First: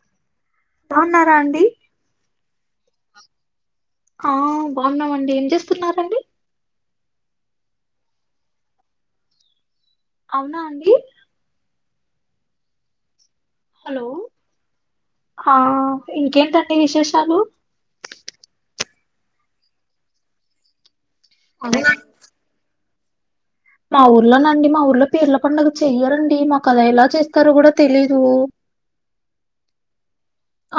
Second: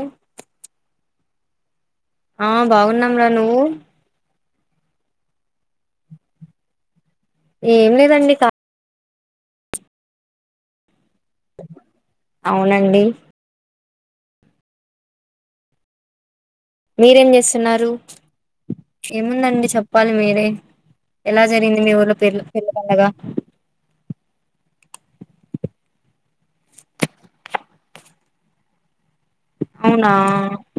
ఉమ్ బావున్నారా అండి ఆ బాగున్నాంరా నువ్వు ఆ బాగున్నమండి ఏం చేస్తున్నారండి ఏంలేదండి క అవున అండి అవునండి హలో హ ఇంకేంటండీ విశ్ మీరేం చేస్తున్నారు ఏముందండి చెప్పాలి మీరే ఎలా జరిగింది అవునా, మీ ఊర్లో పీర్ల పండగా మా ఊర్లోనండి మా ఊర్లో పేర్ల పండుగ చెయ్యరండి మా కది ఎలా చేస్తారో కూడా తెలీదు అవునా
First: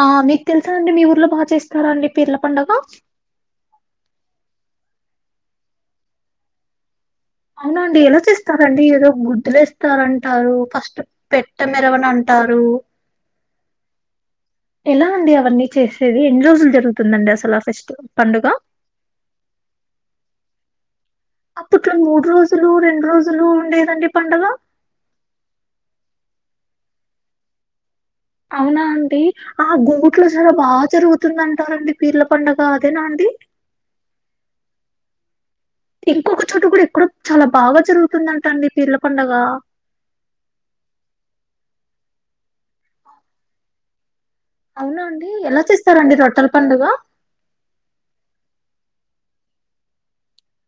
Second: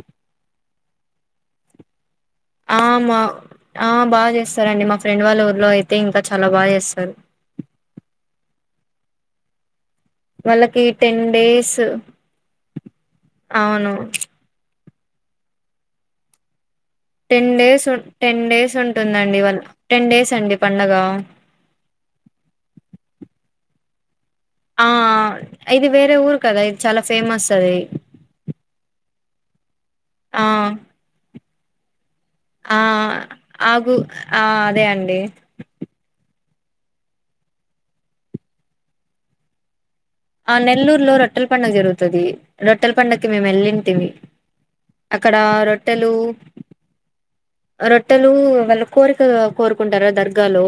ఆ మీకు తెలుసా అండి మీ ఊర్లో బాగా చేస్తరాండి పిర్ల పడుగ ఆ మా ఆ బాగా చేస్తరండి మా ఫ్రెండ్ వాళ్ళ ఊర్లో అయితే ఇంకా చాలా బాగా చేస్తరు అవునండి ఎలా చేస్తారండి ఏదో గుద్దులేస్తారామ్ టారు వాళ్ళకి ఫస్ట్ టెన్ పెట్ట డేస్ మిరవనంటారు అవును ఎలా అండి అవన్నీ చేసేది ఎన్ని రోజులు జరుగు టెన్ డేస్ టెన్ డేస్ ఉంటుందండి వాళ్ టెన్ డేస్ అండి పండగ అప్పట్లో మూడు రోజులు రెండు రోజులు ఉండేదండి పండగ ఆ ఇది వేరే ఊరు కదా ఇది చాలా ఫేమస్సది అవునా అండి ఆ గుహు ఆ ట్లసలు బా జరుగుతుందంతారు పిర్ల పండుగ ఆ అదేనా అండి ఆగు ఆ అదే అండి ఇంకొక చోట కూడా ఎక్కడ చాలా బాగా జరుగుతుందంట అండి పిరీల పండగ ఆ నెల్లూరులో రొట్టె పండగ జరుగుతది రొట్టెల పండగకి మేము వెల్లింటివి అవునా అండి ఎలా చేస్తారండి రోట్టెల పండగ రొట్టెలు వాళ్ళ కోరిక కోరుకుంటారుగా దర్గాలో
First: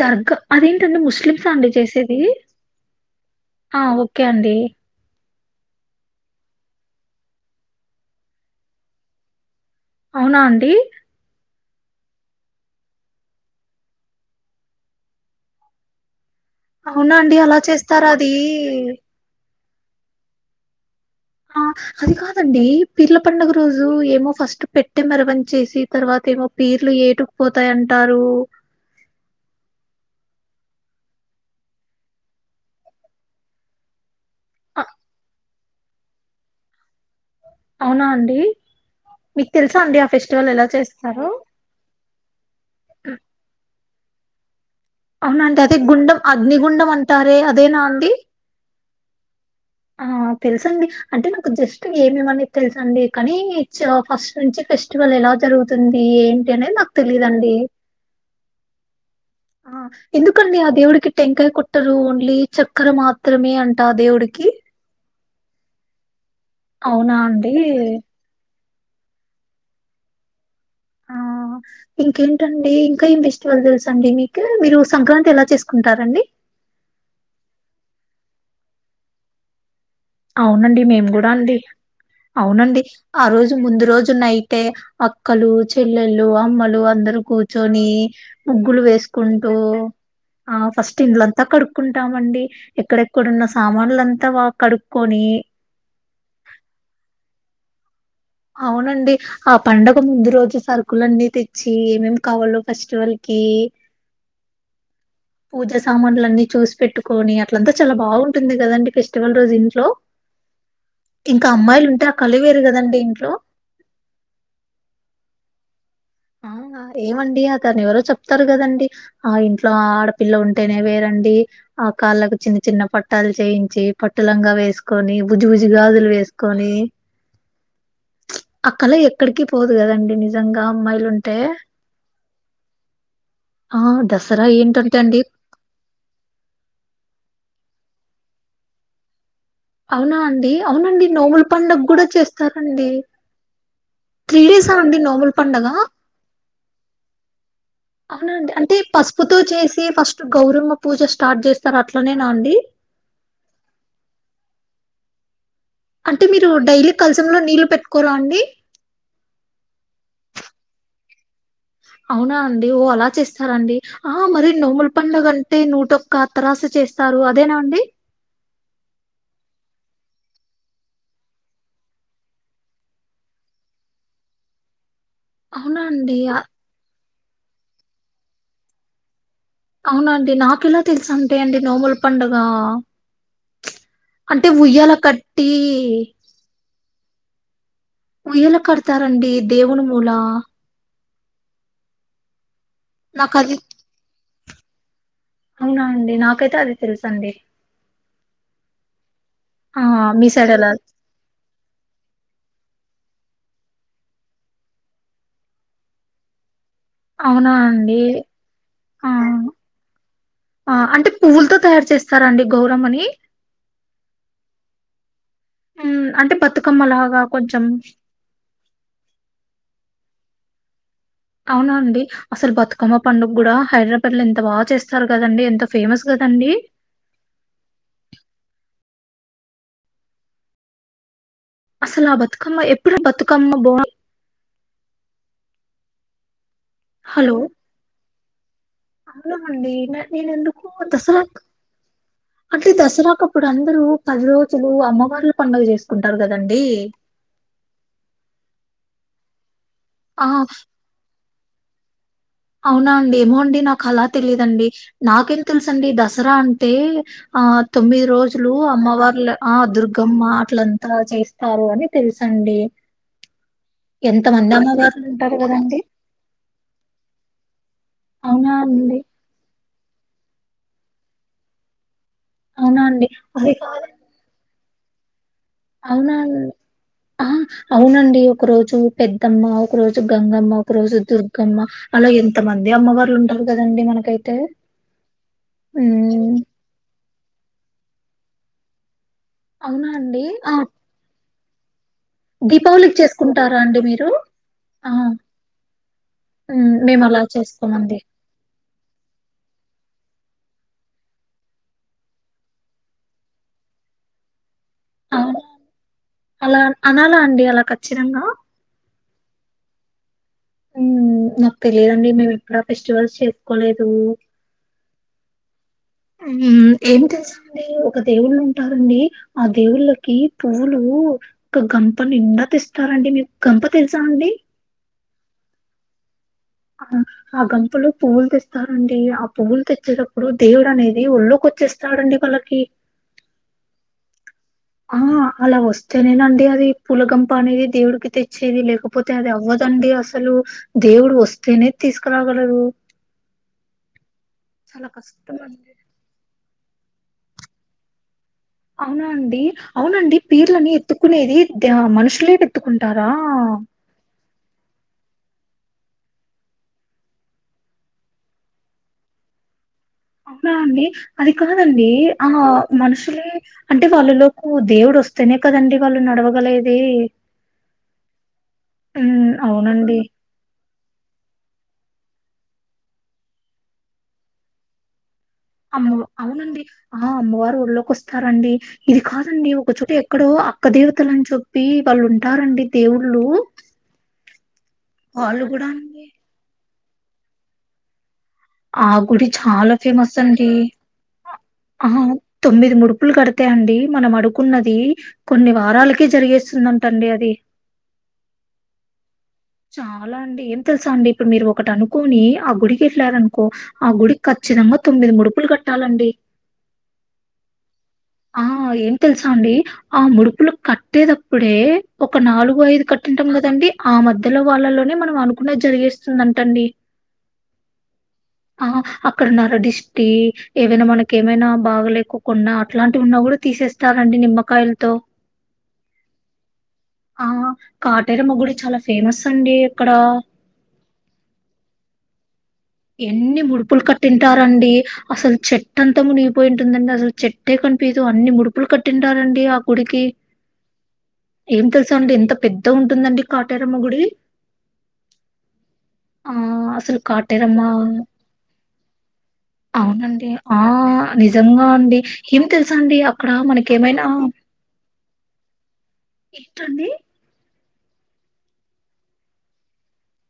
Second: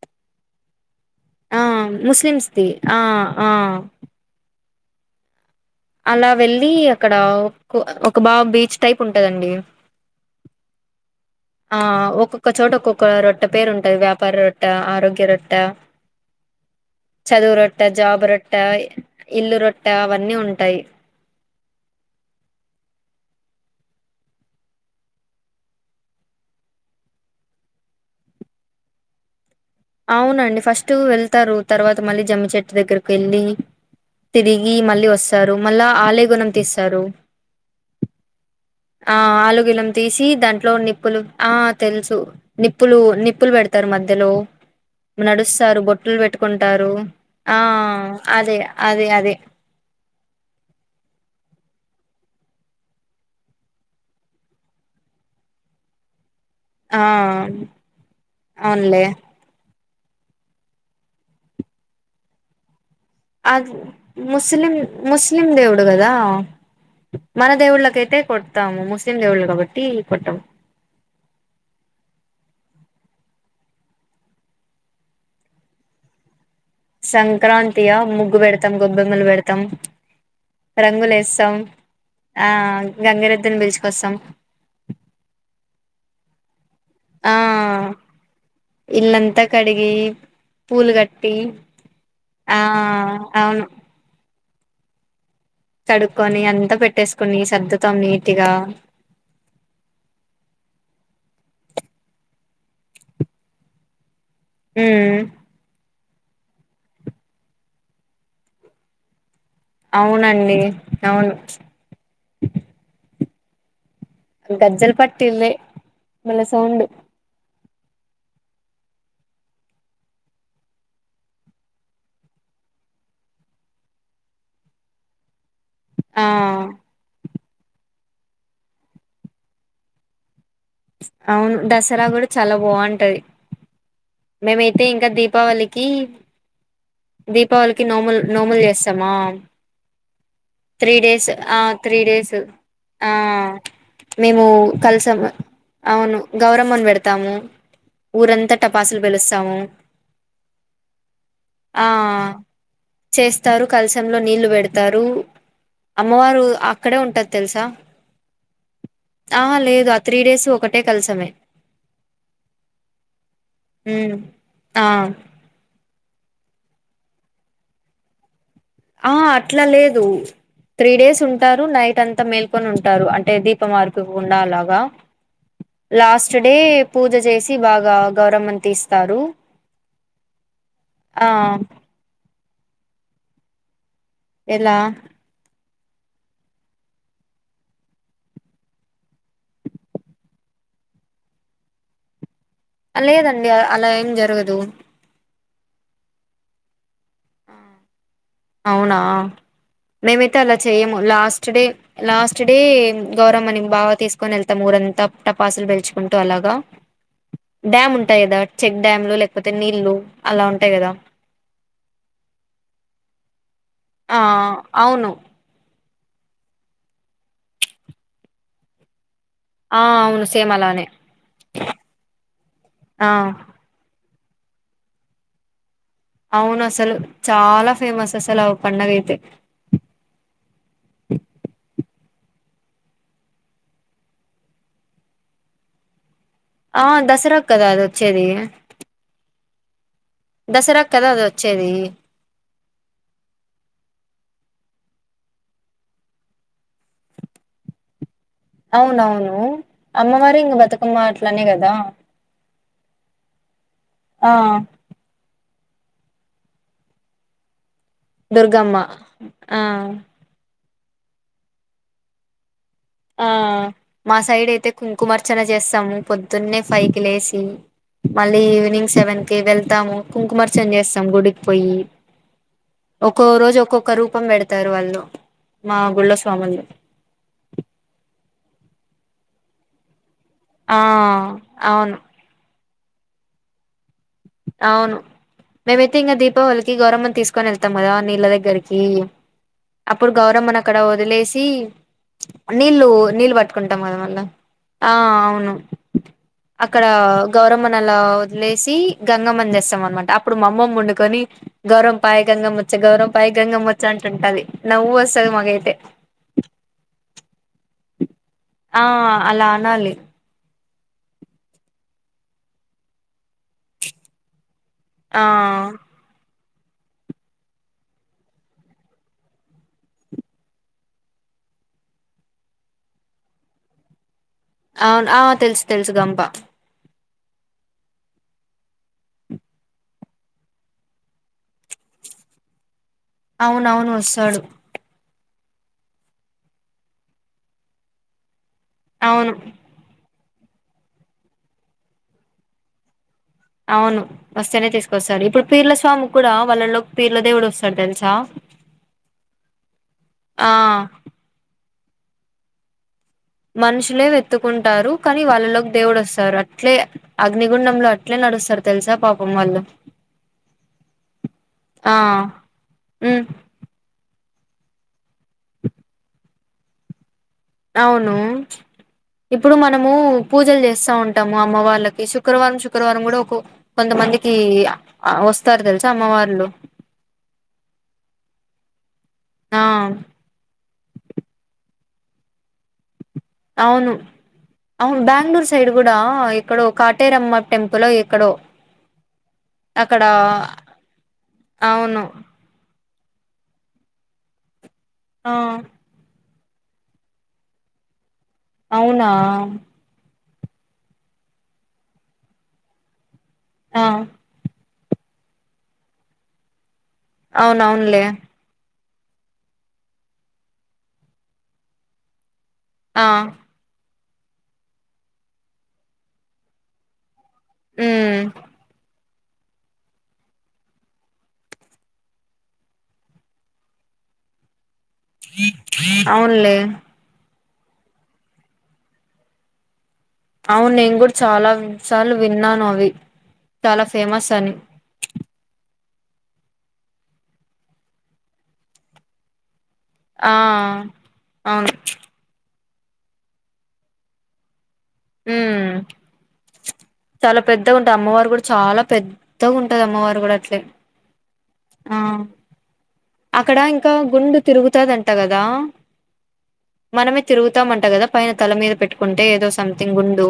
దర్గా అదేంటండి ముస్లిమ్స్ ఆ అండి చేసేది ముస్లిమ్స్ది ఆ ఆ ఓకే అండి అలా వెళ్ళి అక్కడ కో ఒక బా బీచ్ టైప్ ఉంటది అండి అవునా అండి ఆ ఒక్కొక్క చోట ఒక్కొక్క రొట్టె పేరు ఉంటది వ్యాపార రొట్టె ఆరోగ్య రొట్టె అవునా అండి అలా చేస్తార జాబ్ అది రొట్ట ఇల్లు రొట్టె అవి అన్ని ఉంటాయి ఆ అది కాదండి పీర్ల పండుగ రోజు ఏమో ఫస్ట్ పెట్టె మేరమణి చేసి తర్వాత ఏమో పీర్లు ఏటు పోతాయి అంటారు అవును అండి ఫస్ట్ వెళ్తారు తర్వాత మళ్ళీ జమ్మిచెట్టు దగ్గరకు వెళ్ళి తిరిగి ఆ, మళ్ళీ వస్తారు మళ్ళా ఆలేగుణం తీస్తారు అవునా అండి ఆ మీకు ఆలు తెలుసా గిలం అండి ఆ తీసి ఫెస్టివల్ ఎలా దాంట్లో నిప్పులు చేస్తారో ఆ తెలుసు నిప్పులు నిప్పులు పెడతారు మధ్యలో అవునా అండి అదే నడుస్తారు గుండం బొట్టులు అగ్నిగుండం పెట్టుకుంటారు అంటారే ఆ అదేనా అండి అదే అదే అదే ఆ తెలుసు అండి అంటే నాకు జస్ట్ ఏమి ఏమినేది తెలుసు అండి కానీ ప్చ్ ఫస్ట్ నుంచి ఫెస్టివల్ ఎలా జరుగుతుంది ఏ ఆ అవునులే ఆ ఎందుకు అండి ఆ దేవుడికి టెంకాయ కొట్టారు ఓన్లీ చక్కర మాత్ క్రమే అది అంటా ఆ దేవుడికి ముస్లిం ముస్లిం దేవుడు కదా అవునా మన అండి దేవుళ్ళకైతే కోట్ తాము ముస్లిం దేవుళ్ళు కాబట్టి కొట్టము ఆ ఇంకేంటండి ఇంకా ఏం ఫెస్టివల్ తెలుసు అండి మీకు మీరు సంక్రాంతి ఎలా చేసుకుంటారండి సంక్రాంతి యా ముగ్గు పెడతాం గొబ్బెమ్మలు పెడతాం అవునండి మేము కూడా రంగులేస్తాం అండి ఆ అవునండి ఆ రోజు గంగిరెద్దుని ముందు రోజు పిలుచుకొస్తాం నైన్ టే అక్కలు చెల్లెళ్ళు అమ్మలు అందర్ ఆ కూర్చొని ముగ్గులు ఇల్లంతా వేసుకుంటూ కడిగి ఆ పూలు ఫస్ట్ కట్టి ఇండ్లంతా కడుక్కుంటామండి ఆ ఎక్కడెక్కడున్న అవును సామాన్లుంతా బా కడుక్ కొని తడుక్కొని అంతా పెట్టేసుకుని సర్దుతాం నీటిగా నుండి ఆ పండగ ముందు రోజు సరుకుల అన్నీ తెచ్చి ఏమి ఏమి కావాలో ఫెస్టివల్ కి ఊ పూజ సామాన్లు అని చూసి పెట్టుకొని అట్ల అంతా చాలా బాగుంటుంది కదా అండి ఫెస్టివల్ రోజు చూసి ఇన్ లో అవునండి అవును ఇంకా అమ్మాయిలు ఉంటే ఆ కళే వేరు కదా అండి ఇంట్లో గజ్జల్ పట్టిలే అవునా ఏమండి అతను ఎవరో చెప్తారు కద అండి ఆ ఇంట్లో ఆడపిల్ల ఉంటేనే వేరండి ఆ కాళ్ళకు చిన్న చిన్న పట్టాలు చేయించి పట్టులంగా వేసుకొని బుజ్జి బుజ్జి గాజులు ఆ వేసుకొని ప్చ్ అ కళ ఎక్కడికి పోదు కదండి నిజంగా ప్చ్ అమ్మాయిలుంటే అవును దసరా కూడా చాలా బాగుంటది అవ్ దస్ మేమైతే ఇంకా దీపావళి కి దీపావళి కి నోములు నోములు చేస్తామా అవునా అండి త్రీ అవునండి డేస్ నోముల ఆ పండగ త్రీ కూడా డేస్ చేస్తారండి ఆ త్రీ మేము డేసా అండి కలిసం నోముల పండగ అవును గౌరమ్మని పెడతాము అవునండి ఊరంతా అంటే టపాసులు పసుపుతో పెలుస్తాము చేసి ఫస్ట్ గౌరమ్మ పూజ స్టార్ట్ చేస్తారు ఆ అట్లనేనా అండి చేస్తారు కలసంలో నీళ్ళు పెడతారు అంటే అమ్మవారు మీరు డైలీ అక్కడే ఉంటది కలసంలో తెలుసా నీళ్లు పెట్టుకోరా అండి ఆహ లేదు ఆ త్రీ డేస్ ఒకటే కలిసమే అవునా అండి ఓ అలా చేస్తారండి ఆ ఉమ్ మరి ఆ నోముల పండగ అన్ టే నూటోక్క అత్తరస చేస్తారు అదేనా అండి ఆ అట్ల లేదు త్రీ డేస్ ఉంటారు నైట్ అంతా మేల్కొని ఉంటారు అంటే దీపం అరిపోకుండా అలాగా అవునా అండి లాస్ట్ ఆ- డే పూజ చేసి బాగా గౌరమ్మని తీస్తారు అవునండి నాకెలా తెలుస ఆ అంటే అండి నోముల పండుగ ప్చ్ అంటే ఎలా ఉయ్యాల కట్టి ఉయ్యల కడతారండి దేవుని మూల నాకు లేదండి అది అలా ఏం జరగదు అవునా అండి నాకైతే అది తెలుసు అండి అవునా ఆ మీ మేమైతే సైడ్ అలా ఎలా చేయము లాస్ట్ డే లాస్ట్ డే గౌరమనికి బాగా తీసుకొని వెళ్తాము ఊరంతా టపాసులు పెల్చుకుంటూ అలాగా అవునా డ్యామ్ అండి ఉంటాయి కదా చెక్ ఆ డ్యామ్లు లేకపోతే నీళ్లు అలా ఉంటాయి కదా పువులతో తయారు చేస్తారండి గౌరమ్మని ఆ అవును మ్మ్ అంటే బతుకమ్మ లాగా కొంచెం ఆ అవును సేమ్ అలానే అవున అండి అసలు బతుకమ్మ ఆ పండుగ కూడా హైదరాబాద్ లో ఎంత బాగా చేస్తారు కదండి ఎంత ఫేమస్ కద అవును అసలు చాలా ఫేమస్ అసలు ఆ పండగ అయితే అసలు ఆ బతుకమ్మ ఎప్పుడు బతుకమ్మ బా ఆ దసరా కదా అది వచ్చేది అవునమండి నేను ఎందుకు పోత దసరాకు కదా దస అది వచ్చేది అంటే దసరాకు అప్పుడు అందరూ పది రోజులు అమ్మవార్ల పండగ చేసుకుంటారు కదండి అవునవును ఆ! అమ్మవారు ఇంక బతుకమ్మ అట్లనే కదా అవునా అండి ఏమో అండి నాకు అలా ఆ తెలీదండి నాకేం తెలుసండి దసరా అంటే ఆ తొమ్మిది రోజులు దుర్గమ్మ అమ్మవళ్లు ఆ దుర్గమా అట్లంతా చేస్తారు అని తెలుసండి ఆ మా సైడ్ ఎంతమంది అయితే అమ్మవార్లుంటారు కుంకుమార్చన గదండీ. చేస్తాము పొద్దున్నే ఫైవ్ కి లేసి మళ్ళీ అవునా ఈవినింగ్ అండి. సెవెన్ కి వెళ్తాము కుంకుమార్చన చేస్తాము గుడికి పోయి అవునా అండి ఒక్కో అది రోజు ఒక్కొ కాదు ఒకక్క రూపం పెడతారు వాళ్ళు మా అవున్ గుళ్ళో స్వాములు ఆ అవునండి ఒక రోజు పెద్దమ్మ ఒక రోజు గంగమ్మ ఒక ఆ రోజు దుర్గమ్మ అవును అలా ఎంత మంది అమ్మవార్లు ఉంటారు కదండి మనకు అవును మేమైతే ఇంగా ఉమ్ దీపావళి కి గౌరమ్మను తీసుకొని వెళ్తాం కదా నీళ్ళ దగ్గరికి అవునా అప్పుడు అండి ఆ గౌరమ్మను అక్కడ వదిలేసి నీళ్లు దీపావళికి నీళ్ళు చేసుకుంటారా పట్టుకుంటాం అండి కదా మీరు మళ్ళా ఆ అవును ఉమ్ అక్కడ మేము అలా గౌరమ్మను అలా చేసుకోమండి వదిలేసి గంగమ్మని తెస్తాం అనమాట అప్పుడు మా అమ్మమ్ వండుకొని గౌరంపాయ గంగమ్మచ్చే గౌరంపాయ గంగమ్మచ్చే అంటుంటది నవ్వు వస్తది అవునా మాగైతే అలా అనాల అండి అలా ఖచ్చిరంగా ఆ అలా అనాలి ఊ నాకు తెలియదండి మేము ఎప్పుడు ఆ ఫెస్టివల్స్ చేసుకోలేదు ఆ ఊ ఏమ్ తేస్ అంటే ఒక దేవుళ్ళు ఉంటారండి ఆ దేవుళ్ళకి పువ్వులు ఒక గంప నిండా తెస్తారండి మీకు గంప తెలుసా అండి అవును ఆ తెలుసు తెలుసు గంప ఆ ఆ గంపలో పువ్వులు తెస్తారండి ఆ పువ్వులు తెచ్చేటప్పుడు దేవుడు అనేది ఒళ్ళోకి వచ్చేస్తాడండి వాళ్ళకి హామ్ అవునవును వస్తాడు ఆ అలా వస్తేనేనండి అది పూలగంప అనేది దేవుడికి తెచ్చేది లేకపో పోతే అది అవును అవ్వదండి అసలు దేవుడు వస్తేనే తీసుకురాగలరు అవును వస్తేనే చాలా తీసుకొస్తారు కష్టం ఇప్పుడు అండి. పీర్ల స్వామి కూడా వాళ్ళలోకి పీర్ల దేవుడు వస్తడు తెలుసా అవునా అండి అవునండి ఆ పీర్లని ఎత్తుకునేది ద మనుషులే ఎత్తుకుంటారా మనుషులే వెత్తుకుంటారు కానీ వాళ్ళలోకి దేవుడు వస్తారు అట్లే అగ్నిగుండంలో అట్లే నడుస్తారు తెలుసా పాపం వాళ్ళు అవునా అండి అది కాదండి ఆ ఉమ్ మనుషులే అంటే వాళ్ళలోకు దేవుడు వస్తేనే కదండి వాళ్ళు నడవగలేది అవును ఉమ్ ఇప్పుడు మనము అవునండి పూజలు చేస్తా ఉంటాము అమ్మ వార్లకి శుక్రవారం శుక్రవారం కూడా ఒక కొంతమందికి వస్తారు తెలుసా అమ్మ అమ్మవార్లు అవునండి ఆ అమ్మవారు ఒళ్లోకి వస్తారండి ఇది కాదండి ఆ ఒకచోట ఎక్కడో అ క్క దేవతలు అని చెప్పి వాళ్ళు ఉంటారండి దేవుళ్ళు అవును అవును వాళ్ళు బ్యాంగ్ల్యూర్ కూడా సైడ్ గూడా అండి క్కడో కటేరమ్మ టెంపుల్ ఓ ఇక్కడో ఆ గుడి చాలా ఫేమస్ అండి ఆ అవును తొమ్మిది ముడుపులు కడితే అండి మనం అడుకున్నది ఆ కొన్ని వారాలక్ కే జరిగేస్తుందంటండి అది అవునా చాలా అండి ఏం తెలుసా అండి ఇప్పుడు మీరు ఒకటి అనుకోని ఆ గుడికెల్లారనుకో ఆ గుడికి ఖచ్చితంగా తొమ్మిది ముడుపులు కట్టాలండి అవున అవునులే ఆ ఏం తెలుసా అండి ఆ ముడుపులు కట్టేటప్పుడే ఒక నాలుగు ఐదు ఆ కట్టింటాం కదండి ఆ మధ్యలో వాళ్ళలోనే మనం అనుకున్నది జరిగేస్తుంది అంటండి ఉమ్ ఆ అక్కడ నరడిష్టి ఏవైనా మనకేమైనా బాగ లేకో కున్న అట్లాంటివి ఉన్నా కూడా తీసేస్త స్తారండి నిమ్మకాయలతో అవునులే ఆ కాటేరమ్మ గుడి చాలా ఫేమస్ అండి అక్కడ అవును నేను కూడా చాలా విసార్లు విన్నాను అవి ఎన్ని ముడుపులు చాలా ఫేమస్ అని కట్టింటారండి అసలు చెట్ అంతా మునిగిపోయింటుందండి అసలు చెట్టే కనిపీదు అన్ని ముడుపులు కట్టింటారండి గుడికి ఆ ఏం అవును తెలుసా అంటే ఎంత పెద్ద ద్దగుంటుందండి కాటేరమ్మ గుడి ఆ అసలు కాట్ పెద్దగంటది అమ్మవారు కూడా చాలా పెద్దగంటది అమ్మవారు అవునండి. కూడా అట్లే ఆ నిజంగా ఆ అండి ఏం తెలుస అండి అక్కడ ఇంకా గుండు తిరుగుతుదంట కదా ఏంటండి? మనం తిరుగుతమంట కదా పైన తల మీద పెట్టుకుంటే ఏదో సంథింగ్ ఉండు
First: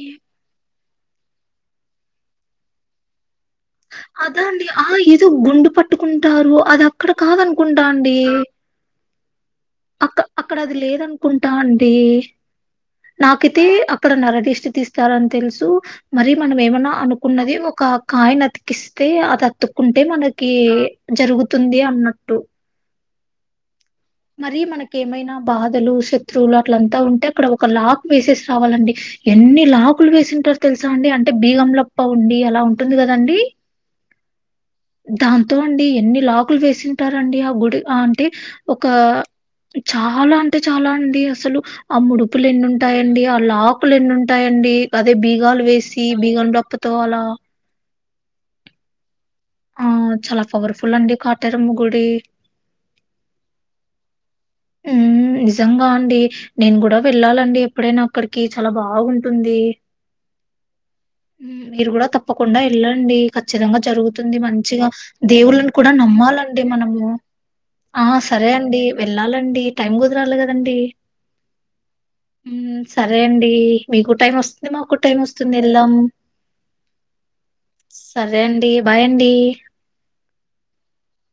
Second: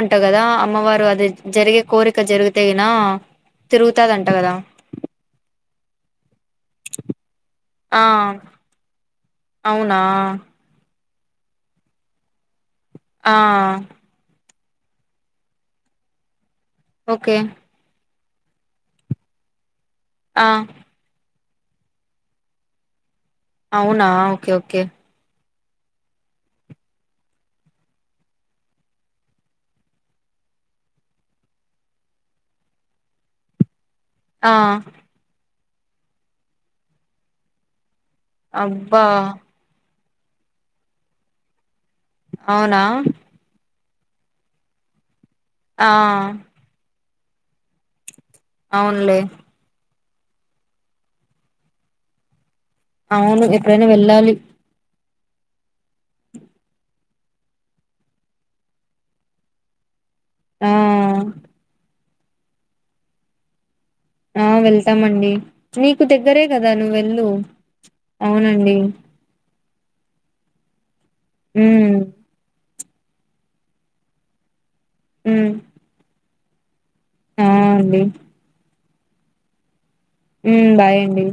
ఏ కదా అమ్మవారు అది జరిగే కోరిక జరిగితే అయినా అద అండి ఆ ఏదో గుండు పట్టుకుంటారు అది అక్కడ కాదనుకుంట ఆ అండి అవునా ది లేదనుకుంటా అండి ఆ నాకైతే అ అక్కడ నరటిస్ట్ తీస్తారని తెలుసు మరి మనం ఏమన్న ఓకే అనుకున్నది ఒక కాయినతికిస్తే అది అతుక్కుంటే ఆ మనకి జరుగుతుంది అన్నట్టు అవునా ఓకే మరి ఓకే మనక ఏమైనా బాధలు శత్రువులు అట్లంతా ఉంటే అక్కడ ఒక లాక్ బేసెస్ రావలండి ఎన్ని లాకులు వేసింటరు తెలుసా అండి అంటే బీగంలప్ప ఉండి అలా ఉంటుంది కదండి ఆ దాంతో అండి ఎన్ని లాకులు వేసింటారండి ఆ గుడి అంటే ఒక అబ్బా చాలా అంటే చాలా అండి అసలు ఆ ముడుపులు అవునా ఎన్నింటాయండి ఆ లా కులు ఎన్ని ఉంటాయిడి అదే బీగాలు ఆ వేసి బీగాలు దప్పతోలా అవునులే ఆ చాలా పవర్ఫులండీ కాటెరంమగుడి అవును ఎప్పుడైనా వెళ్ళాలి ఉమ్ నిజంగా అండి నేను కూడా వెళ్ళాలండి ఎప్పుడైన అక్కడికి చాలా బాగుంటుంది ఆ మీరు కూడ తప్పకుండా వెళ్ళండి ఖచ్చితంగా జరుగు తుంది ఆ మంచిగా వెళ్తామండి దేవుళ్లను కూడ నీకు దగ్గరే నమ్మాలండి కదా నువ్వు మనము వెళ్ళు ఆ సరే అవునండి అండి వే ళ్ళాలండి టైం కుదరలి కదండి ఉమ్ ఉమ్ సరే అండి మీకు టైం వస్తుంది మాకు టైం ఉమ్ వస్తుంది వెళ్దాం ఆ అండి సరే అండి బాయండి ఉమ్ బాయండి